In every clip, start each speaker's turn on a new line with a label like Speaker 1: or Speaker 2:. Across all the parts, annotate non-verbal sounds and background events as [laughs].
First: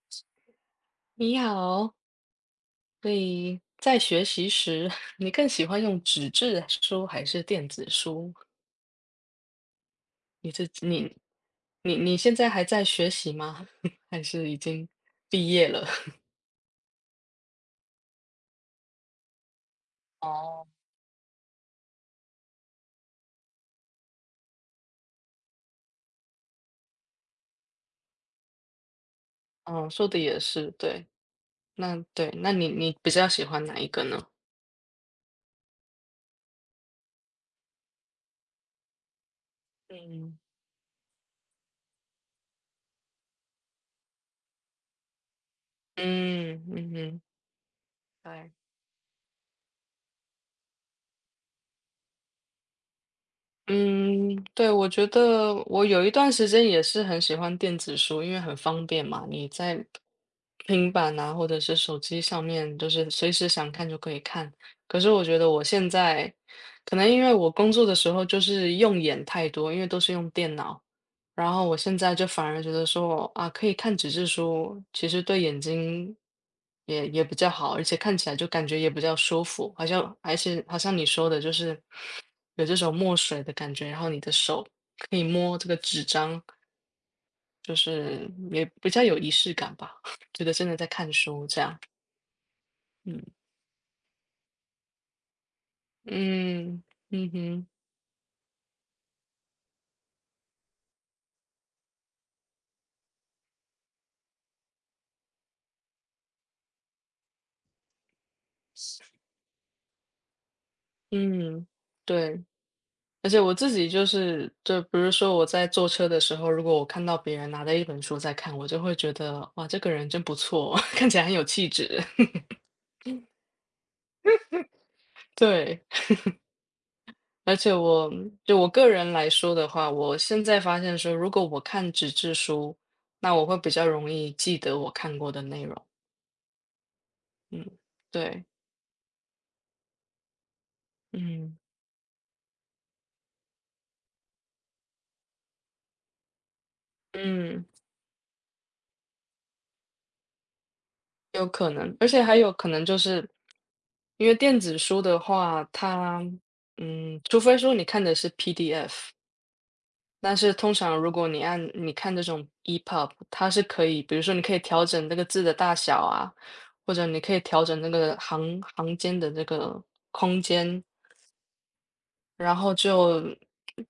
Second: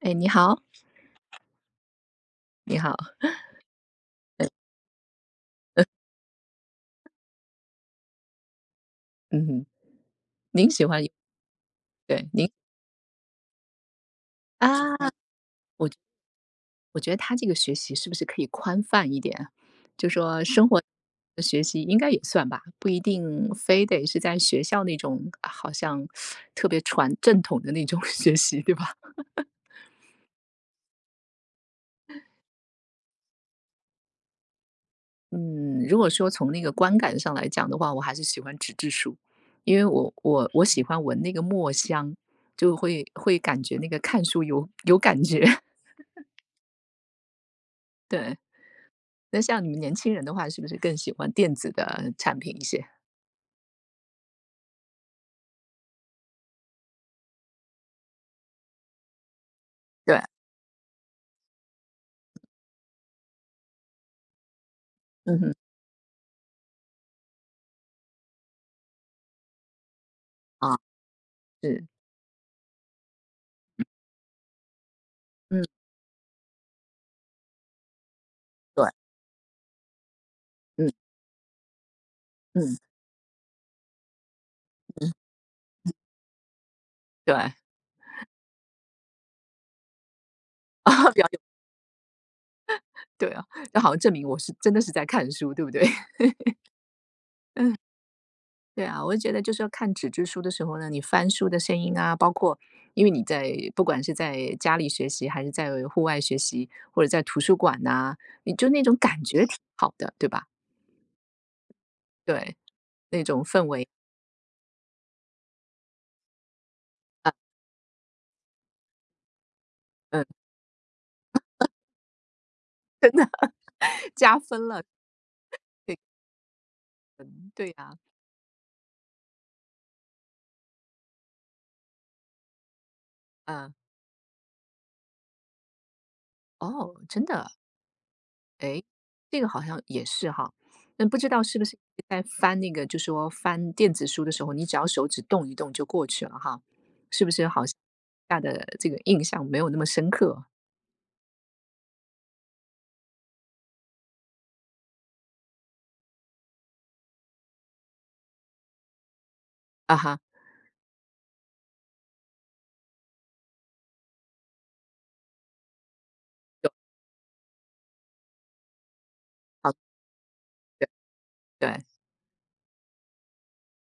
Speaker 1: 哎，你好，
Speaker 2: 你好，
Speaker 1: 你好，
Speaker 2: 所以在学习时，[laughs] 你更喜欢用纸质书还是电子书？
Speaker 1: 嗯哼，
Speaker 2: 你这
Speaker 1: 您喜欢
Speaker 2: 你你你
Speaker 1: 对，
Speaker 2: 现
Speaker 1: 您
Speaker 2: 在还在学习吗？[laughs] 还是已经
Speaker 1: 啊，
Speaker 2: 毕业了？
Speaker 1: 我觉得他这个学习是不是可以宽泛一点？就
Speaker 2: [laughs]
Speaker 1: 说
Speaker 2: 哦，
Speaker 1: 生活的学习应该也算吧，不一定非得是在学校那种啊好像特别传正统的那种 [laughs] 学习，对吧？
Speaker 2: 嗯，说的也是，对，那你比较喜欢哪一个呢？
Speaker 1: 嗯，如果说从那个观感上来讲的话，我还是喜欢纸质书，因为我
Speaker 2: 嗯
Speaker 1: 我我喜欢闻那个墨香，就会感觉那个看书有感觉，[laughs]
Speaker 2: 嗯嗯嗯，
Speaker 1: 对。
Speaker 2: 对。
Speaker 1: 那像你们年轻人的话，是不是更喜欢电子的产品一些？
Speaker 2: 嗯，对，我觉得我有一段时间也是很喜欢电子书，因为很方便嘛，你在
Speaker 1: 对，
Speaker 2: 平板啊或者是手机上面，就是随时想看就可以看。可是我觉
Speaker 1: 嗯
Speaker 2: 得
Speaker 1: 哼，
Speaker 2: 我现在可能因为我工作的时候就是用眼太多，因为都是用电
Speaker 1: 啊，
Speaker 2: 脑，然后我
Speaker 1: 是，
Speaker 2: 现在就反而觉得说，啊，可以看纸质书，其实对眼
Speaker 1: 嗯，
Speaker 2: 睛也比较好，而且看起来就感觉
Speaker 1: 对，
Speaker 2: 也比较舒服，好像而且好
Speaker 1: 嗯
Speaker 2: 像你说的，就是有这
Speaker 1: 嗯，
Speaker 2: 种墨水的感觉，然后你的手可以摸这个纸张，
Speaker 1: 对，[laughs]
Speaker 2: 就是也比较有仪式感吧，[laughs] 觉得真的在
Speaker 1: 啊，
Speaker 2: 看
Speaker 1: 比较有
Speaker 2: 书这样。嗯。
Speaker 1: 对啊，那好像证明我是真的是在看书，对不对？[laughs]
Speaker 2: 嗯嗯哼，
Speaker 1: 嗯，对啊，我就觉得就是要看纸质书的时候呢，你翻书的声音啊，包括因为你在不管是在家里学习，还是在户外学习，或者在图书馆呐、你就那种感觉挺好的，对吧？
Speaker 2: 嗯，对。
Speaker 1: 对，那
Speaker 2: 而且
Speaker 1: 种
Speaker 2: 我
Speaker 1: 氛
Speaker 2: 自
Speaker 1: 围，
Speaker 2: 己就是，就比如说我在坐车的时候，如果我看到
Speaker 1: 嗯
Speaker 2: 别人拿着一本书在看，我就会觉得哇，这个人真
Speaker 1: 嗯，
Speaker 2: 不错，[laughs] 看起来很有气质。[laughs]
Speaker 1: 加分了，
Speaker 2: 对，而
Speaker 1: 对
Speaker 2: 且
Speaker 1: 呀、
Speaker 2: 就我个人来说的话，我现在发现说，如果我看纸质书，那我会比
Speaker 1: 嗯，
Speaker 2: 较容易记得我看过的内容。
Speaker 1: 哦，真的，
Speaker 2: 嗯，对，
Speaker 1: 诶，这个好像也是哈，那不知道
Speaker 2: 嗯
Speaker 1: 是不是在翻那个就说翻电子书的时候，你只要手指动一动就过去了哈，是不是好
Speaker 2: 嗯，
Speaker 1: 像下的这个印象没有那么深刻？
Speaker 2: 有可能，而且还有可能就是因为电子书的话，除非说你看的是 PDF。
Speaker 1: 啊哈，
Speaker 2: 但是通常如果你看这种 EPUB，它是可以，比如说你可以调整那个字的大小啊，
Speaker 1: 对，
Speaker 2: 或者你可以调整那个行间的这
Speaker 1: 好，
Speaker 2: 个空间，
Speaker 1: 对对，
Speaker 2: 然后就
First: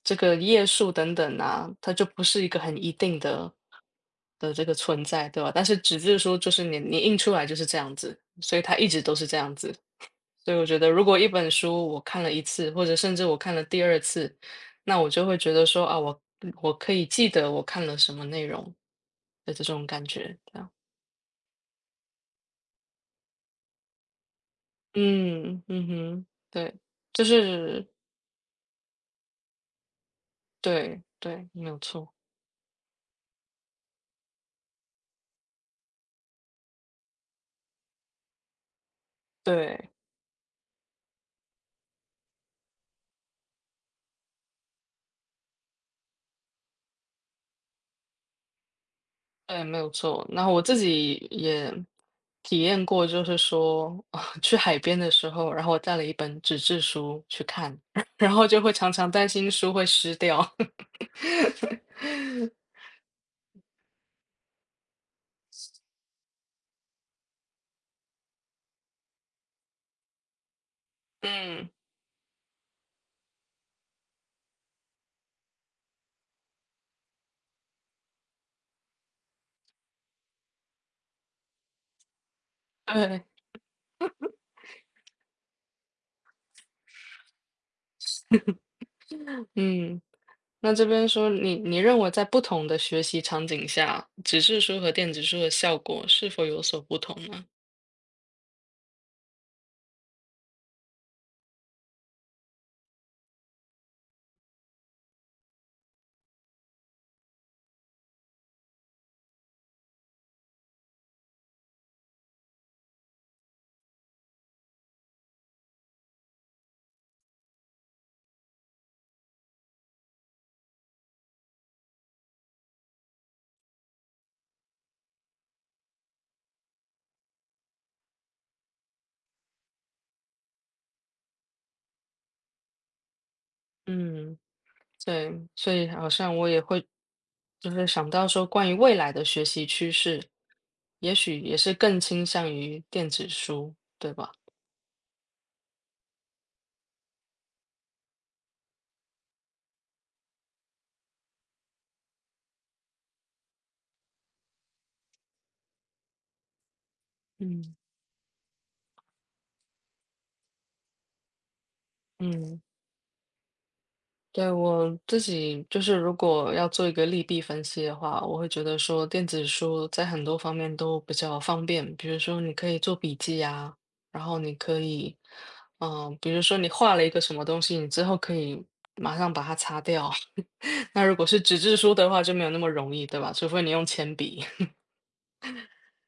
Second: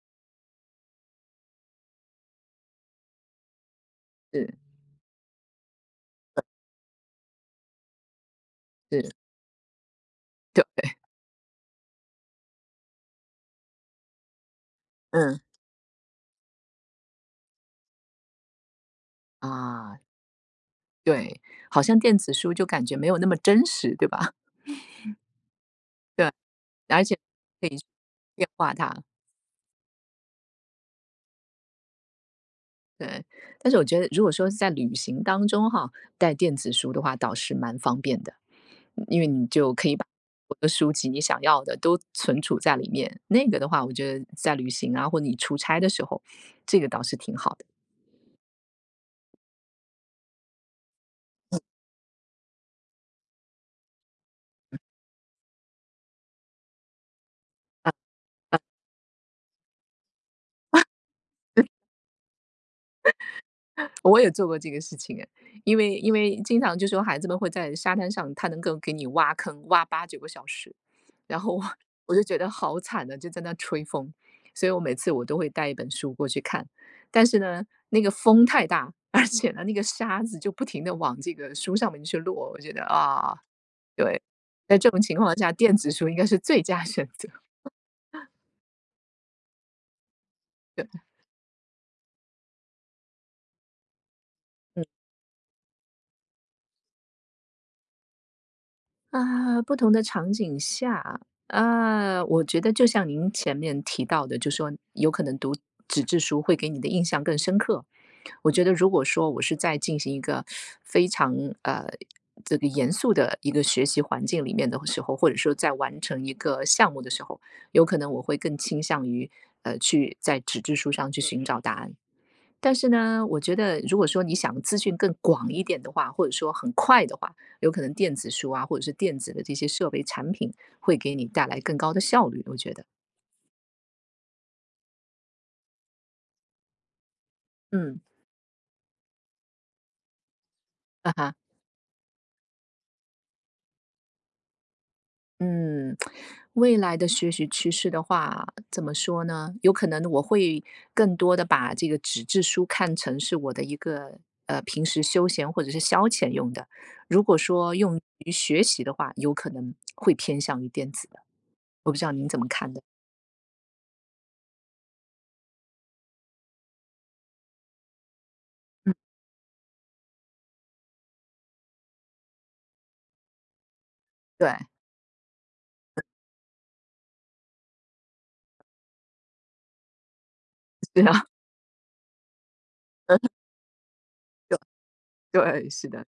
Speaker 2: 这个页数等等啊，它就不是一个很一定的
Speaker 1: 是
Speaker 2: 这个存在，对吧？但是纸质书就是你你印出来就是这样子，所以它一直
Speaker 1: 是，
Speaker 2: 都是这样子。所以我觉
Speaker 1: 对，
Speaker 2: 得，如果一本书我看了一次，或者甚至我看了第二次，那我就会
Speaker 1: 嗯，
Speaker 2: 觉得说啊，我可以记得我看了什么内容的这种
Speaker 1: 啊，
Speaker 2: 感觉，这样。
Speaker 1: 对，好像电子书就感觉没有那么真实，对吧？
Speaker 2: 嗯
Speaker 1: [laughs]
Speaker 2: 嗯哼，
Speaker 1: 对，
Speaker 2: 对，
Speaker 1: 而且
Speaker 2: 就
Speaker 1: 可以去
Speaker 2: 是
Speaker 1: 变化它。
Speaker 2: 对对，没有错，
Speaker 1: 对，但是我觉得如果说是在旅行当中哈，带电子书的话倒是蛮方便的，因为你就可
Speaker 2: 对
Speaker 1: 以把我的书籍你想要的都存储在里面。那个的话，我觉得在旅行啊，或者你出差的时候，这个倒是挺好的。
Speaker 2: 对，没有错。然后我自己也体验过，就是说 [laughs] 去海边的时候，然后我带了一本纸质书去看，[laughs] 然后就会常常担心书会湿掉。[laughs]
Speaker 1: 我也做过这个事情哎，因为经常就说孩子们会在沙滩上，他能够给你挖坑，挖八九个小时，然后我
Speaker 2: 嗯。
Speaker 1: 我就觉得好惨的，就在那吹风，所以我每次我都会带一本书过去看，但是呢，那个风太大，而且呢，那个沙子就不停的往这个书上面去落，我觉得
Speaker 2: 对，
Speaker 1: 啊，对，在这种情况下，电子书应该是最佳选择。嗯。
Speaker 2: 嗯，那这边说你认为在不同的学习场景下，纸质书和电子书的效果是否有所不同呢？
Speaker 1: 啊，不同的场景下，啊，我觉得就像您前面提到的，就说有可能读纸质书会给你的印象更深刻。我觉得如果说我是在进行一个非常呃这个严肃的一个学习环境里面的时候，或者说在完成一个项目的时候，有可能我会更倾向于去在纸质书上去寻找答案。但是呢，我觉得如果说你想资讯更广一点的话，或者说很快的话，有可能电子书啊，或者是电子的这些设备产品，会给你带来更高的效率，我觉得。
Speaker 2: 嗯，对，所以好像我也会就是
Speaker 1: 嗯，
Speaker 2: 想到说，关于未来的学习趋势，
Speaker 1: 啊
Speaker 2: 也
Speaker 1: 哈，
Speaker 2: 许也是更倾向于电子书，对吧？
Speaker 1: 嗯，未来的学习趋势的话，怎么说呢？有可能我会更多的把这个纸质书看成是我的一个平时休闲或者是消遣用的。如果说
Speaker 2: 嗯
Speaker 1: 用于学习的话，有可能会偏向于电子的。我不知道您怎么
Speaker 2: 嗯。
Speaker 1: 看的？
Speaker 2: 对，我自己就是如果要做一个利弊分析的话，我会觉得
Speaker 1: 嗯，
Speaker 2: 说电子书在很多方面都比较方便，比如说你可以做笔记啊，然后你
Speaker 1: 对。
Speaker 2: 可以，比如说你画了一个什么东西，你之后可以马上把它擦掉。
Speaker 1: [laughs]
Speaker 2: [laughs]
Speaker 1: 对
Speaker 2: 那如果
Speaker 1: 啊，
Speaker 2: 是纸质书的话，就没有那么容易，对吧？除非你用铅笔。
Speaker 1: 对对，是的，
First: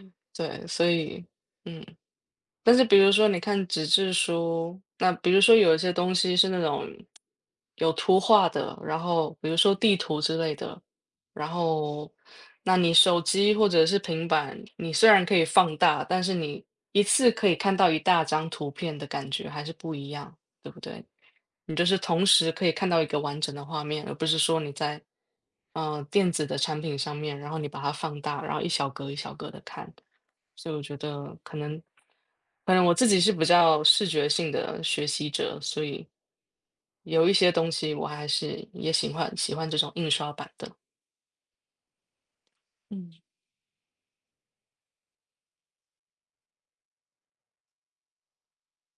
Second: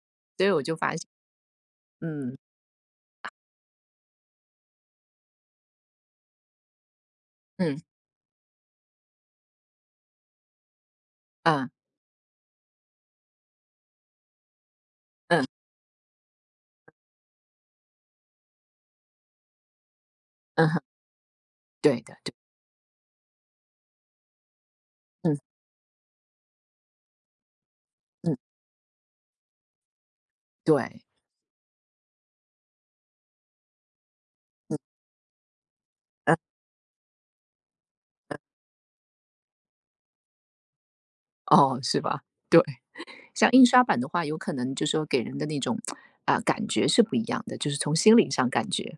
Speaker 2: [laughs]
Speaker 1: 所以我
Speaker 2: 对，
Speaker 1: 就
Speaker 2: 所
Speaker 1: 发现，
Speaker 2: 以，嗯。
Speaker 1: 嗯
Speaker 2: 但是比如说你看纸质书，那比如说有一些东西是那种
Speaker 1: 嗯
Speaker 2: 有图画的，然后比如说地图之类的，然
Speaker 1: 嗯
Speaker 2: 后那你手机或者是平板，你虽然可以
Speaker 1: 嗯
Speaker 2: 放大，但是你一次可以看到一大张图片的感觉还是不一样，
Speaker 1: 嗯
Speaker 2: 对不
Speaker 1: 哼
Speaker 2: 对？你就是
Speaker 1: 对的，
Speaker 2: 同
Speaker 1: 对，
Speaker 2: 时可以看到一个完整的画面，而不是说你在
Speaker 1: 嗯
Speaker 2: 电子的产品上面，然后你把它放
Speaker 1: 嗯，
Speaker 2: 大，然后一小格一小格的看。所以我觉
Speaker 1: 对，
Speaker 2: 得可能，反正我自己是比较视觉性
Speaker 1: 嗯
Speaker 2: 的学习者，所以
Speaker 1: 嗯，
Speaker 2: 有一些东西我还是也喜欢这种印刷版的。
Speaker 1: 哦，是吧？对，
Speaker 2: 嗯
Speaker 1: 像印刷版的话，有可能就是说给人的那种啊、感觉是不一样的，就是从心理上感觉。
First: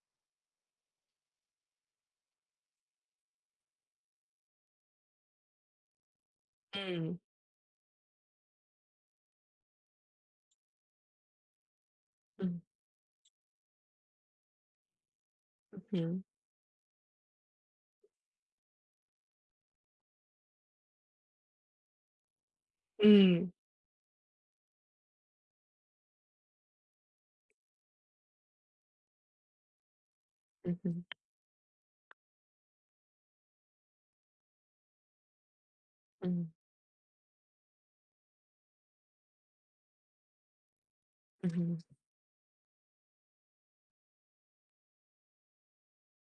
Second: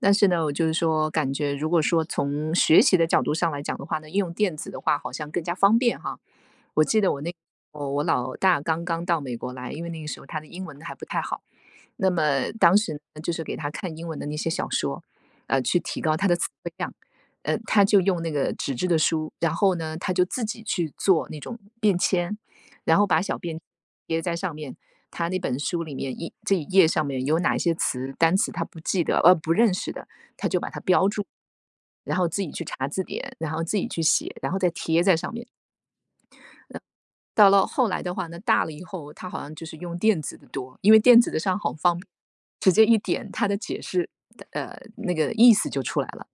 Speaker 1: 但是呢，我就是说，感觉如果说从学习的角度上来讲的话呢，用电子的话好像更加方便哈。我记得
Speaker 2: 嗯
Speaker 1: 我那我我老大刚刚到美国来，因为那个时候他的英文还不太好，那么
Speaker 2: 嗯
Speaker 1: 当时呢，就是给他看英文的那些小说，去提高
Speaker 2: 嗯
Speaker 1: 他的词汇量。他就用那个纸质的书，然后呢，他就自己去做那种便签，然后把小
Speaker 2: 嗯
Speaker 1: 便贴在上面。他那本书里面这一页上面有哪些单词他不记得呃不认识的，他就把它
Speaker 2: 嗯嗯
Speaker 1: 标注，然后自己去查字典，然后自己去写，然后再贴在上面。
Speaker 2: 嗯
Speaker 1: 到了后来的话呢，大了以后，他好像就是用电子的多，因为电子的
Speaker 2: 嗯
Speaker 1: 上好
Speaker 2: 嗯
Speaker 1: 方便，直接一点它的解释，那个意思就出来了。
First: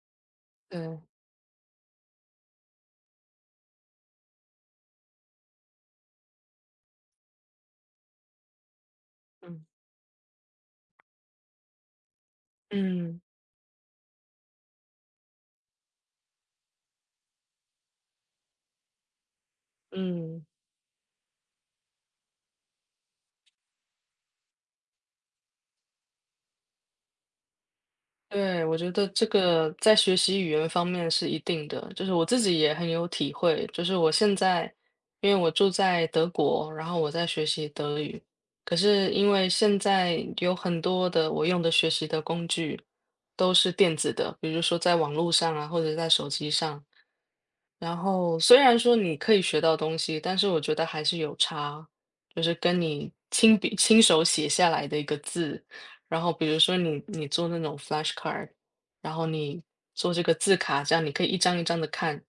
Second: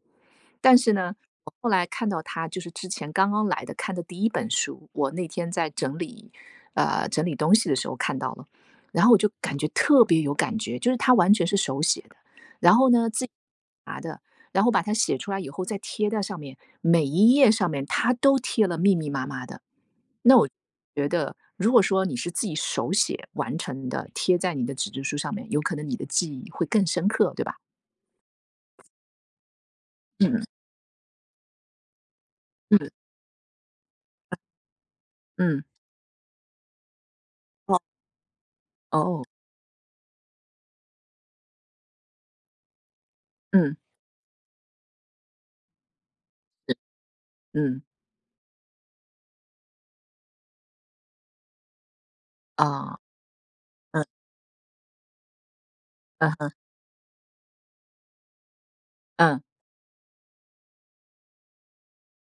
Speaker 1: 但是
Speaker 2: 对，
Speaker 1: 呢，我后来看到他就是之前刚刚来的看的第一本书，我那天在整理，整理东西的时候看到了，然后我就感
Speaker 2: 嗯。
Speaker 1: 觉特别有感觉，就是他完全是手写的，然后呢
Speaker 2: 嗯
Speaker 1: 自己拿的，然后把它写出来以后再贴在上面，每一页上面他都贴了密密麻麻的。那
Speaker 2: 嗯。
Speaker 1: 我觉得，如果说你是自己手写完成的，贴在你的纸质书上面，有可能你的记忆会更深刻，对吧？
Speaker 2: 对，我觉得这个在学习
Speaker 1: 嗯
Speaker 2: 语言方面是一定的，就是我自己也
Speaker 1: 嗯
Speaker 2: 很有体会。就是我现在，因为我
Speaker 1: 嗯，
Speaker 2: 住在德国，然后我在学习
Speaker 1: 哦，
Speaker 2: 德语，可是
Speaker 1: 哦，
Speaker 2: 因为现在有很多的我用的学习的工具都是
Speaker 1: 嗯
Speaker 2: 电子的，比如说在网络上啊，或者在手机上。
Speaker 1: 嗯
Speaker 2: 然后虽然说你可以学到东西，但是我觉得还是有差，就是跟
Speaker 1: 啊，
Speaker 2: 你亲笔亲
Speaker 1: 嗯
Speaker 2: 手写下来的一个字，然
Speaker 1: 嗯
Speaker 2: 后比
Speaker 1: 哼
Speaker 2: 如说你你做那种 flashcard，然后
Speaker 1: 嗯，
Speaker 2: 你做这个字卡，这样你可以一张一张的看，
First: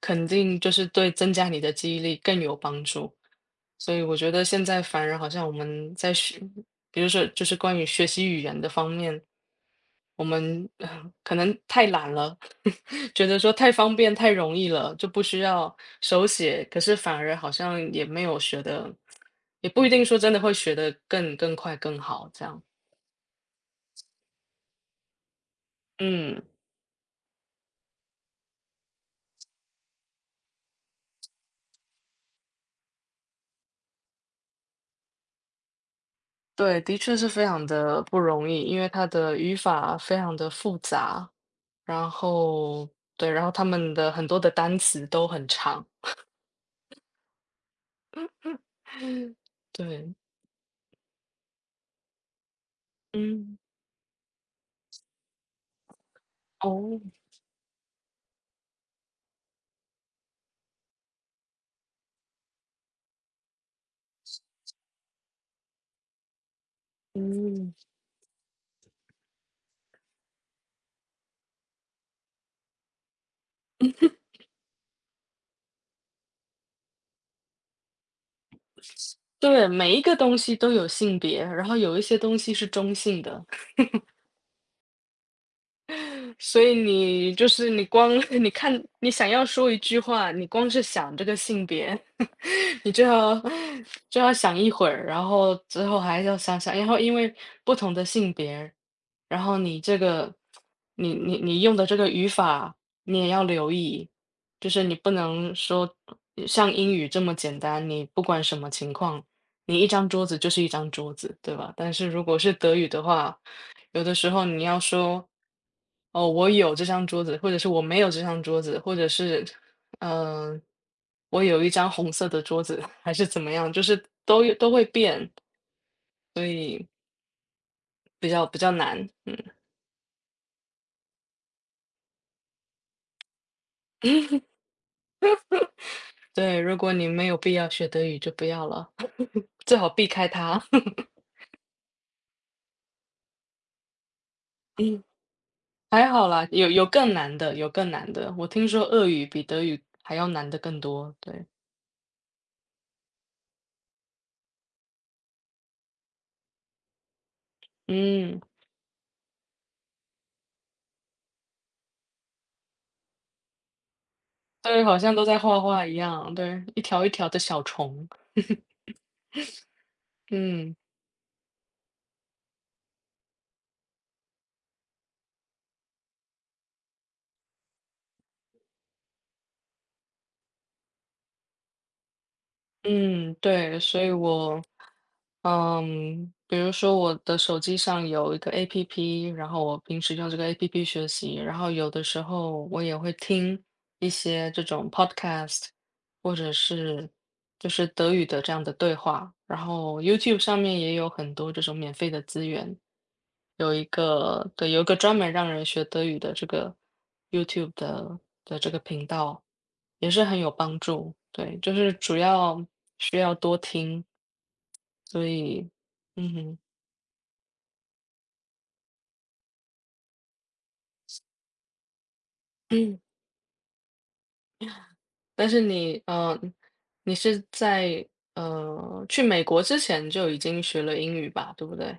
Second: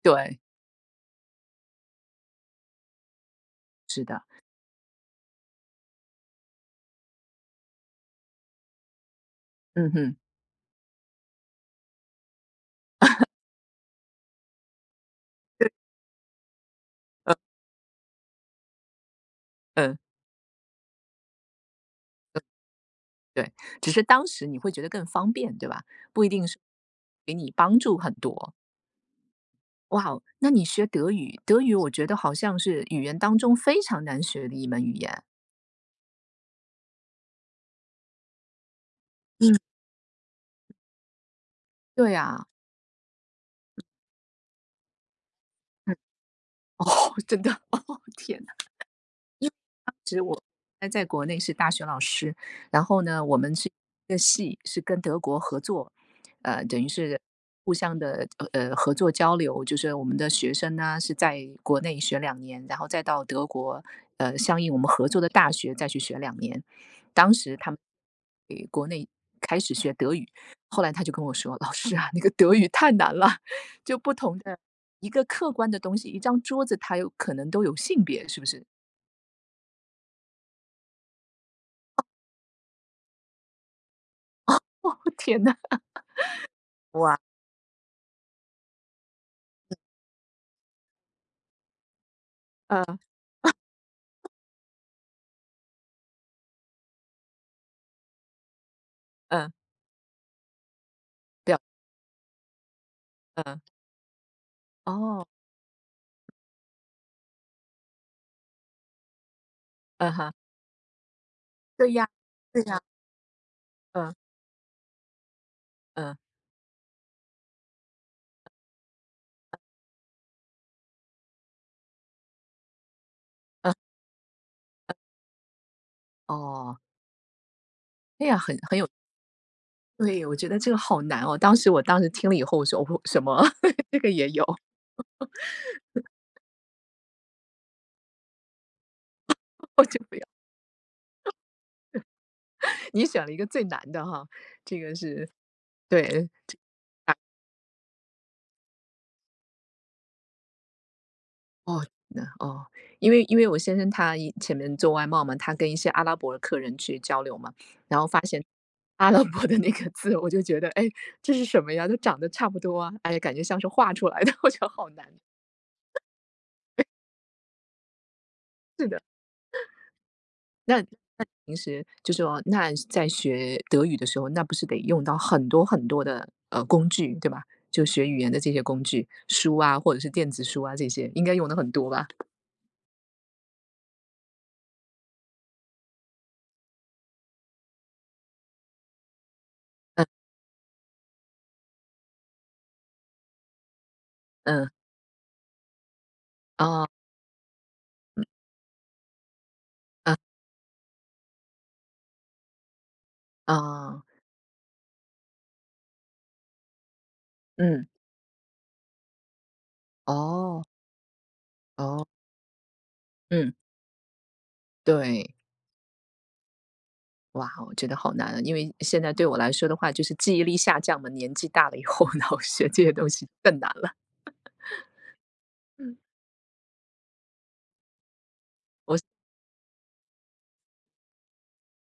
Speaker 2: 肯
Speaker 1: 对，
Speaker 2: 定就是对增加你的记忆力更有帮助。所以我觉得现在反而好像我们在学，比如说就是关于学习语言的方面，
Speaker 1: 嗯哼
Speaker 2: 我们可能太懒了，[laughs] 觉得说太方便太容易了，就不需要手写，可是反而好像也没有学的，也不一
Speaker 1: 嗯
Speaker 2: 定说真的会学的更快更好这样。
Speaker 1: 对，只是当时你会觉得更方便，对吧？不一
Speaker 2: 嗯，
Speaker 1: 定是给你帮助很多。哇哦，那你学德语，德语我觉得好像是语言当中非常难学的一门语言。
Speaker 2: 对，的确是非常的不容易，因为它的
Speaker 1: 嗯，
Speaker 2: 语法非常的复杂，然
Speaker 1: 对啊，
Speaker 2: 后对，然后他们的很多的单词都很长，
Speaker 1: 嗯，[laughs] 哦，真的，[laughs] 哦天。
Speaker 2: 对，
Speaker 1: 那在国内是大学老师，然后呢，我们
Speaker 2: 嗯，
Speaker 1: 是一个系是跟德国合作，呃，等于
Speaker 2: 哦，
Speaker 1: 是互相的合作交流，就是我们的学生呢是在国内学两年，然后再到德国呃相应我们合作的大学再去学两年。当时他
Speaker 2: 嗯，
Speaker 1: 们开始学德语，后来他就跟我说：“老师啊，那个德语太难了，就不同的一个客观的东西，一张桌子它有可能都有性别，是不是？”
Speaker 2: 对，每一个东西都有性别，然后有一些东西是中性的，
Speaker 1: [laughs] 哦，天呐，
Speaker 2: 所以你就是你光 [laughs] 你看你想要说一句话，你光是想这个性别，你
Speaker 1: 嗯
Speaker 2: 就要想一会儿，然后之后还要想想，然后因为不同的性别，然
Speaker 1: 嗯，
Speaker 2: 后你这个你你
Speaker 1: 表
Speaker 2: 你用的这个语法你也要
Speaker 1: 嗯，
Speaker 2: 留意，就是你不
Speaker 1: 哦。
Speaker 2: 能说像英语这么简单，你不管什么情况，你一张
Speaker 1: 嗯
Speaker 2: 桌
Speaker 1: 哼。
Speaker 2: 子就是一张桌子，对吧？
Speaker 1: 对
Speaker 2: 但
Speaker 1: 呀，
Speaker 2: 是如果是
Speaker 1: 对
Speaker 2: 德
Speaker 1: 呀。
Speaker 2: 语的话，有
Speaker 1: 嗯，
Speaker 2: 的时候你要说。
Speaker 1: 嗯，
Speaker 2: 哦，我有这张桌子，或者是我没有这张桌子，或者是嗯，我有一张红色的桌子，[laughs] 还是怎么样，
Speaker 1: 嗯，
Speaker 2: 就是都有都会变，所
Speaker 1: 哦，
Speaker 2: 以
Speaker 1: 哎
Speaker 2: 比
Speaker 1: 呀，
Speaker 2: 较
Speaker 1: 很
Speaker 2: 比较
Speaker 1: 很有
Speaker 2: 难。嗯，
Speaker 1: 对，我觉得这个好难哦。当时我当时听了以后，我说：“哦，什么 [laughs]？这个也
Speaker 2: [laughs]
Speaker 1: 有？”
Speaker 2: 对，如果你没有必要学德语，就不要了，[laughs]
Speaker 1: [laughs]
Speaker 2: 最
Speaker 1: 我
Speaker 2: 好
Speaker 1: 就
Speaker 2: 避
Speaker 1: 不要
Speaker 2: 开它。[laughs]
Speaker 1: 你选了一个最难的哈，
Speaker 2: 嗯，还好
Speaker 1: 对，
Speaker 2: 啦，有更
Speaker 1: 啊，
Speaker 2: 难的，有更难的。我听说俄语比德语还要难的更多。对，
Speaker 1: 哦，那哦，因为我先生他以前面做外贸嘛，他跟一些阿拉伯的客人去交流嘛，然后发
Speaker 2: 嗯，
Speaker 1: 现阿拉伯的那个字，我就觉得，哎，这是什么呀？都长得差不多啊，哎呀感觉像是画出来的，[laughs] 我觉得
Speaker 2: 对，
Speaker 1: 好
Speaker 2: 好
Speaker 1: 难，
Speaker 2: 像都在画画一样，对，一条一条的小虫。[laughs]
Speaker 1: 是的，
Speaker 2: 嗯
Speaker 1: 那是就说那在学德语的时候，那不是得用到很多很多的，呃，工具，对吧？就学语言的这些工具，书啊，或者是电子书啊这些，应该用的很多吧？
Speaker 2: 嗯，对，所以我比如说我的手机上有一个 APP，然后我平
Speaker 1: 嗯
Speaker 2: 时用这个 APP 学习，然后有的时候我也会听一些这
Speaker 1: 嗯，
Speaker 2: 种 podcast，或者
Speaker 1: 啊
Speaker 2: 是就是德语的这样的对话，然后 YouTube 上面也有很多这种免费的资源，有一
Speaker 1: 啊
Speaker 2: 个，对，有一个专门让人学德语的这个 YouTube
Speaker 1: 嗯，
Speaker 2: 的这个频道，也是很有
Speaker 1: 哦，
Speaker 2: 帮助，对，就是
Speaker 1: 哦，
Speaker 2: 主要需要
Speaker 1: 嗯，
Speaker 2: 多听。所
Speaker 1: 对。
Speaker 2: 以，嗯哼，
Speaker 1: 哇哦，我觉得好难啊，因为现在对我来说的话，就是记忆力下降嘛，年纪大了以后，[laughs] 然后学这些
Speaker 2: 嗯，
Speaker 1: 东西更难了。
Speaker 2: 但是
Speaker 1: 嗯，
Speaker 2: 你是在
Speaker 1: 我
Speaker 2: 去美国之前就已经学了英语吧，对不对？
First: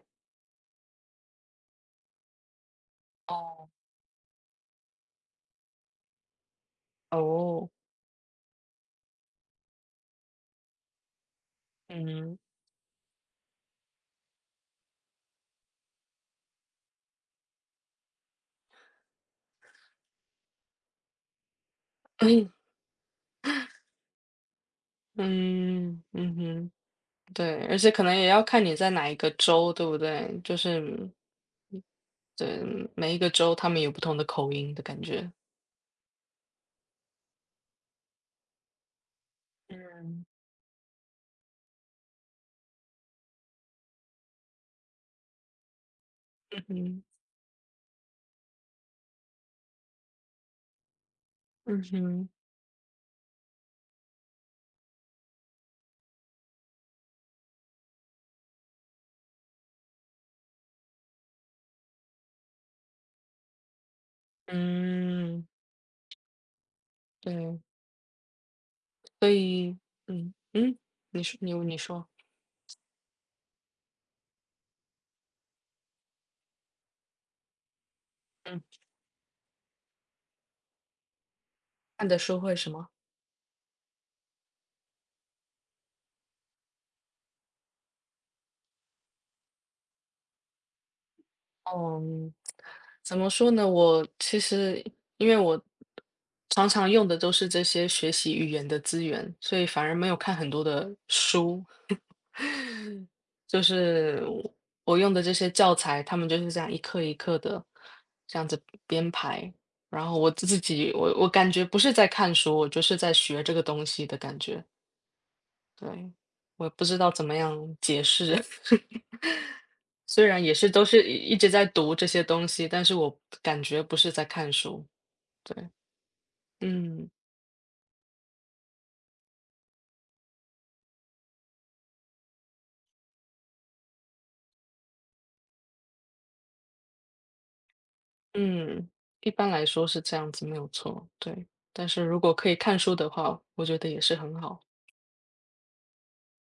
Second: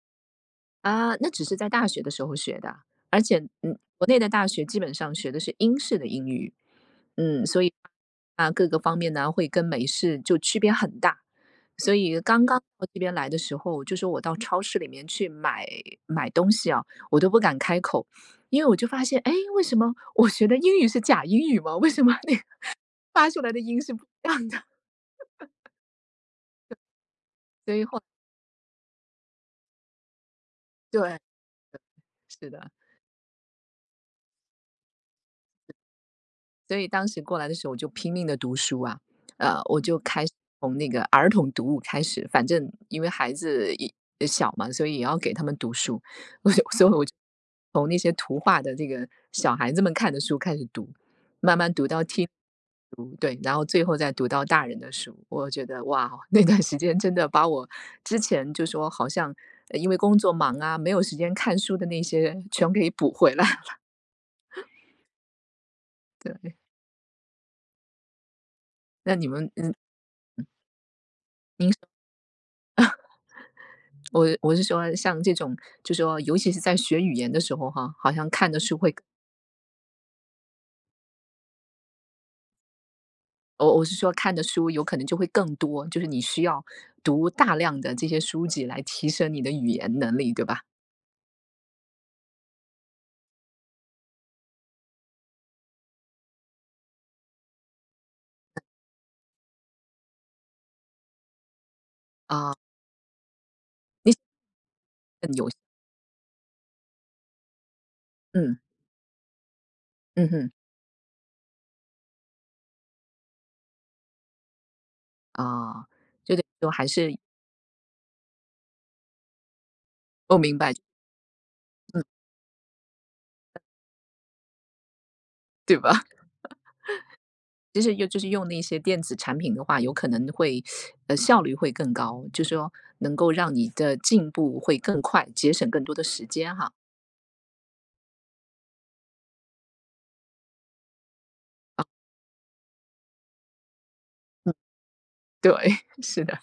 Speaker 1: 啊，那只是在大学的时候学的，而且，
Speaker 2: 哦
Speaker 1: 嗯，国内的大学基本上学的是英式的英语，嗯，所
Speaker 2: 哦，
Speaker 1: 以啊，各个方面呢会跟美式就区别很大。所以
Speaker 2: 嗯
Speaker 1: 刚刚到这边来的时候，就说我到超市里面去买东西啊，我都不敢开口，因为我就发现，哎，为什么我学的英语是假英语吗？为什么你
Speaker 2: [clears throat]
Speaker 1: 发出来的音是不一样的？
Speaker 2: 嗯嗯哼，对，
Speaker 1: 所
Speaker 2: 而
Speaker 1: 以
Speaker 2: 且
Speaker 1: 后
Speaker 2: 可
Speaker 1: 来
Speaker 2: 能也要看你在哪一个州，对不对？就是
Speaker 1: 对，是的。
Speaker 2: 对每一个州，他们有不同的口音的感觉。
Speaker 1: 所以当时过来的时候，我就拼命的读书啊，我就开
Speaker 2: 嗯
Speaker 1: 始从那个儿童读物开始，反正因为孩子也小嘛，所以也要给他们读书，[laughs] 我就
Speaker 2: 嗯
Speaker 1: 所以
Speaker 2: 哼
Speaker 1: 我就从那些图画的这个小孩子们看的书开始读，慢慢
Speaker 2: 嗯
Speaker 1: 读到听
Speaker 2: 哼
Speaker 1: 读，对，然后最后再读到大人的书。我觉得哇哦，那段时间真的把我之前就说好像因为工作忙啊，没有时间看书的那些全给补回来。[laughs]
Speaker 2: 嗯，
Speaker 1: 对，
Speaker 2: 对，
Speaker 1: 那你
Speaker 2: 所
Speaker 1: 们嗯，
Speaker 2: 以嗯嗯，你说你你
Speaker 1: 您
Speaker 2: 说，
Speaker 1: 我是说像这种，就说尤其是在学语言的时候哈，好像看的
Speaker 2: 嗯，
Speaker 1: 书会，
Speaker 2: 看的书会什么？
Speaker 1: 我是说看的书有可能就会更多，就是你需要读大量的这些书籍来提升你的语言能力，对吧？
Speaker 2: 嗯，怎么说呢？我其实因为我常常用的都是这些学习语言的资源，所以反而没有看很多的书。就
Speaker 1: 你
Speaker 2: 是我用的
Speaker 1: 很
Speaker 2: 这
Speaker 1: 有
Speaker 2: 些教材，他们就是这样一课一课的这样
Speaker 1: 嗯
Speaker 2: 子编排。然后
Speaker 1: 嗯
Speaker 2: 我
Speaker 1: 哼
Speaker 2: 自己，我感觉不是在看书，我就是在学这个东西的感觉。
Speaker 1: 啊，
Speaker 2: 对，
Speaker 1: 就得说
Speaker 2: 我不
Speaker 1: 还
Speaker 2: 知道
Speaker 1: 是
Speaker 2: 怎么样解释。[laughs] 虽
Speaker 1: 我
Speaker 2: 然也
Speaker 1: 明
Speaker 2: 是
Speaker 1: 白，
Speaker 2: 都是一直在读
Speaker 1: 嗯，
Speaker 2: 这些东西，但是我感觉不是在看书。对，
Speaker 1: 对吧？[laughs]
Speaker 2: 嗯
Speaker 1: 其实就是用那些电子产品的话，有可能会效率会更高，就说能够让你的进步会更快，节省更多的时间哈。
Speaker 2: 嗯，一般来说是这样子，没有错，对。但是如果可以看书的话，我觉得也是很
Speaker 1: 嗯，
Speaker 2: 好。
Speaker 1: 对，[laughs] 是的。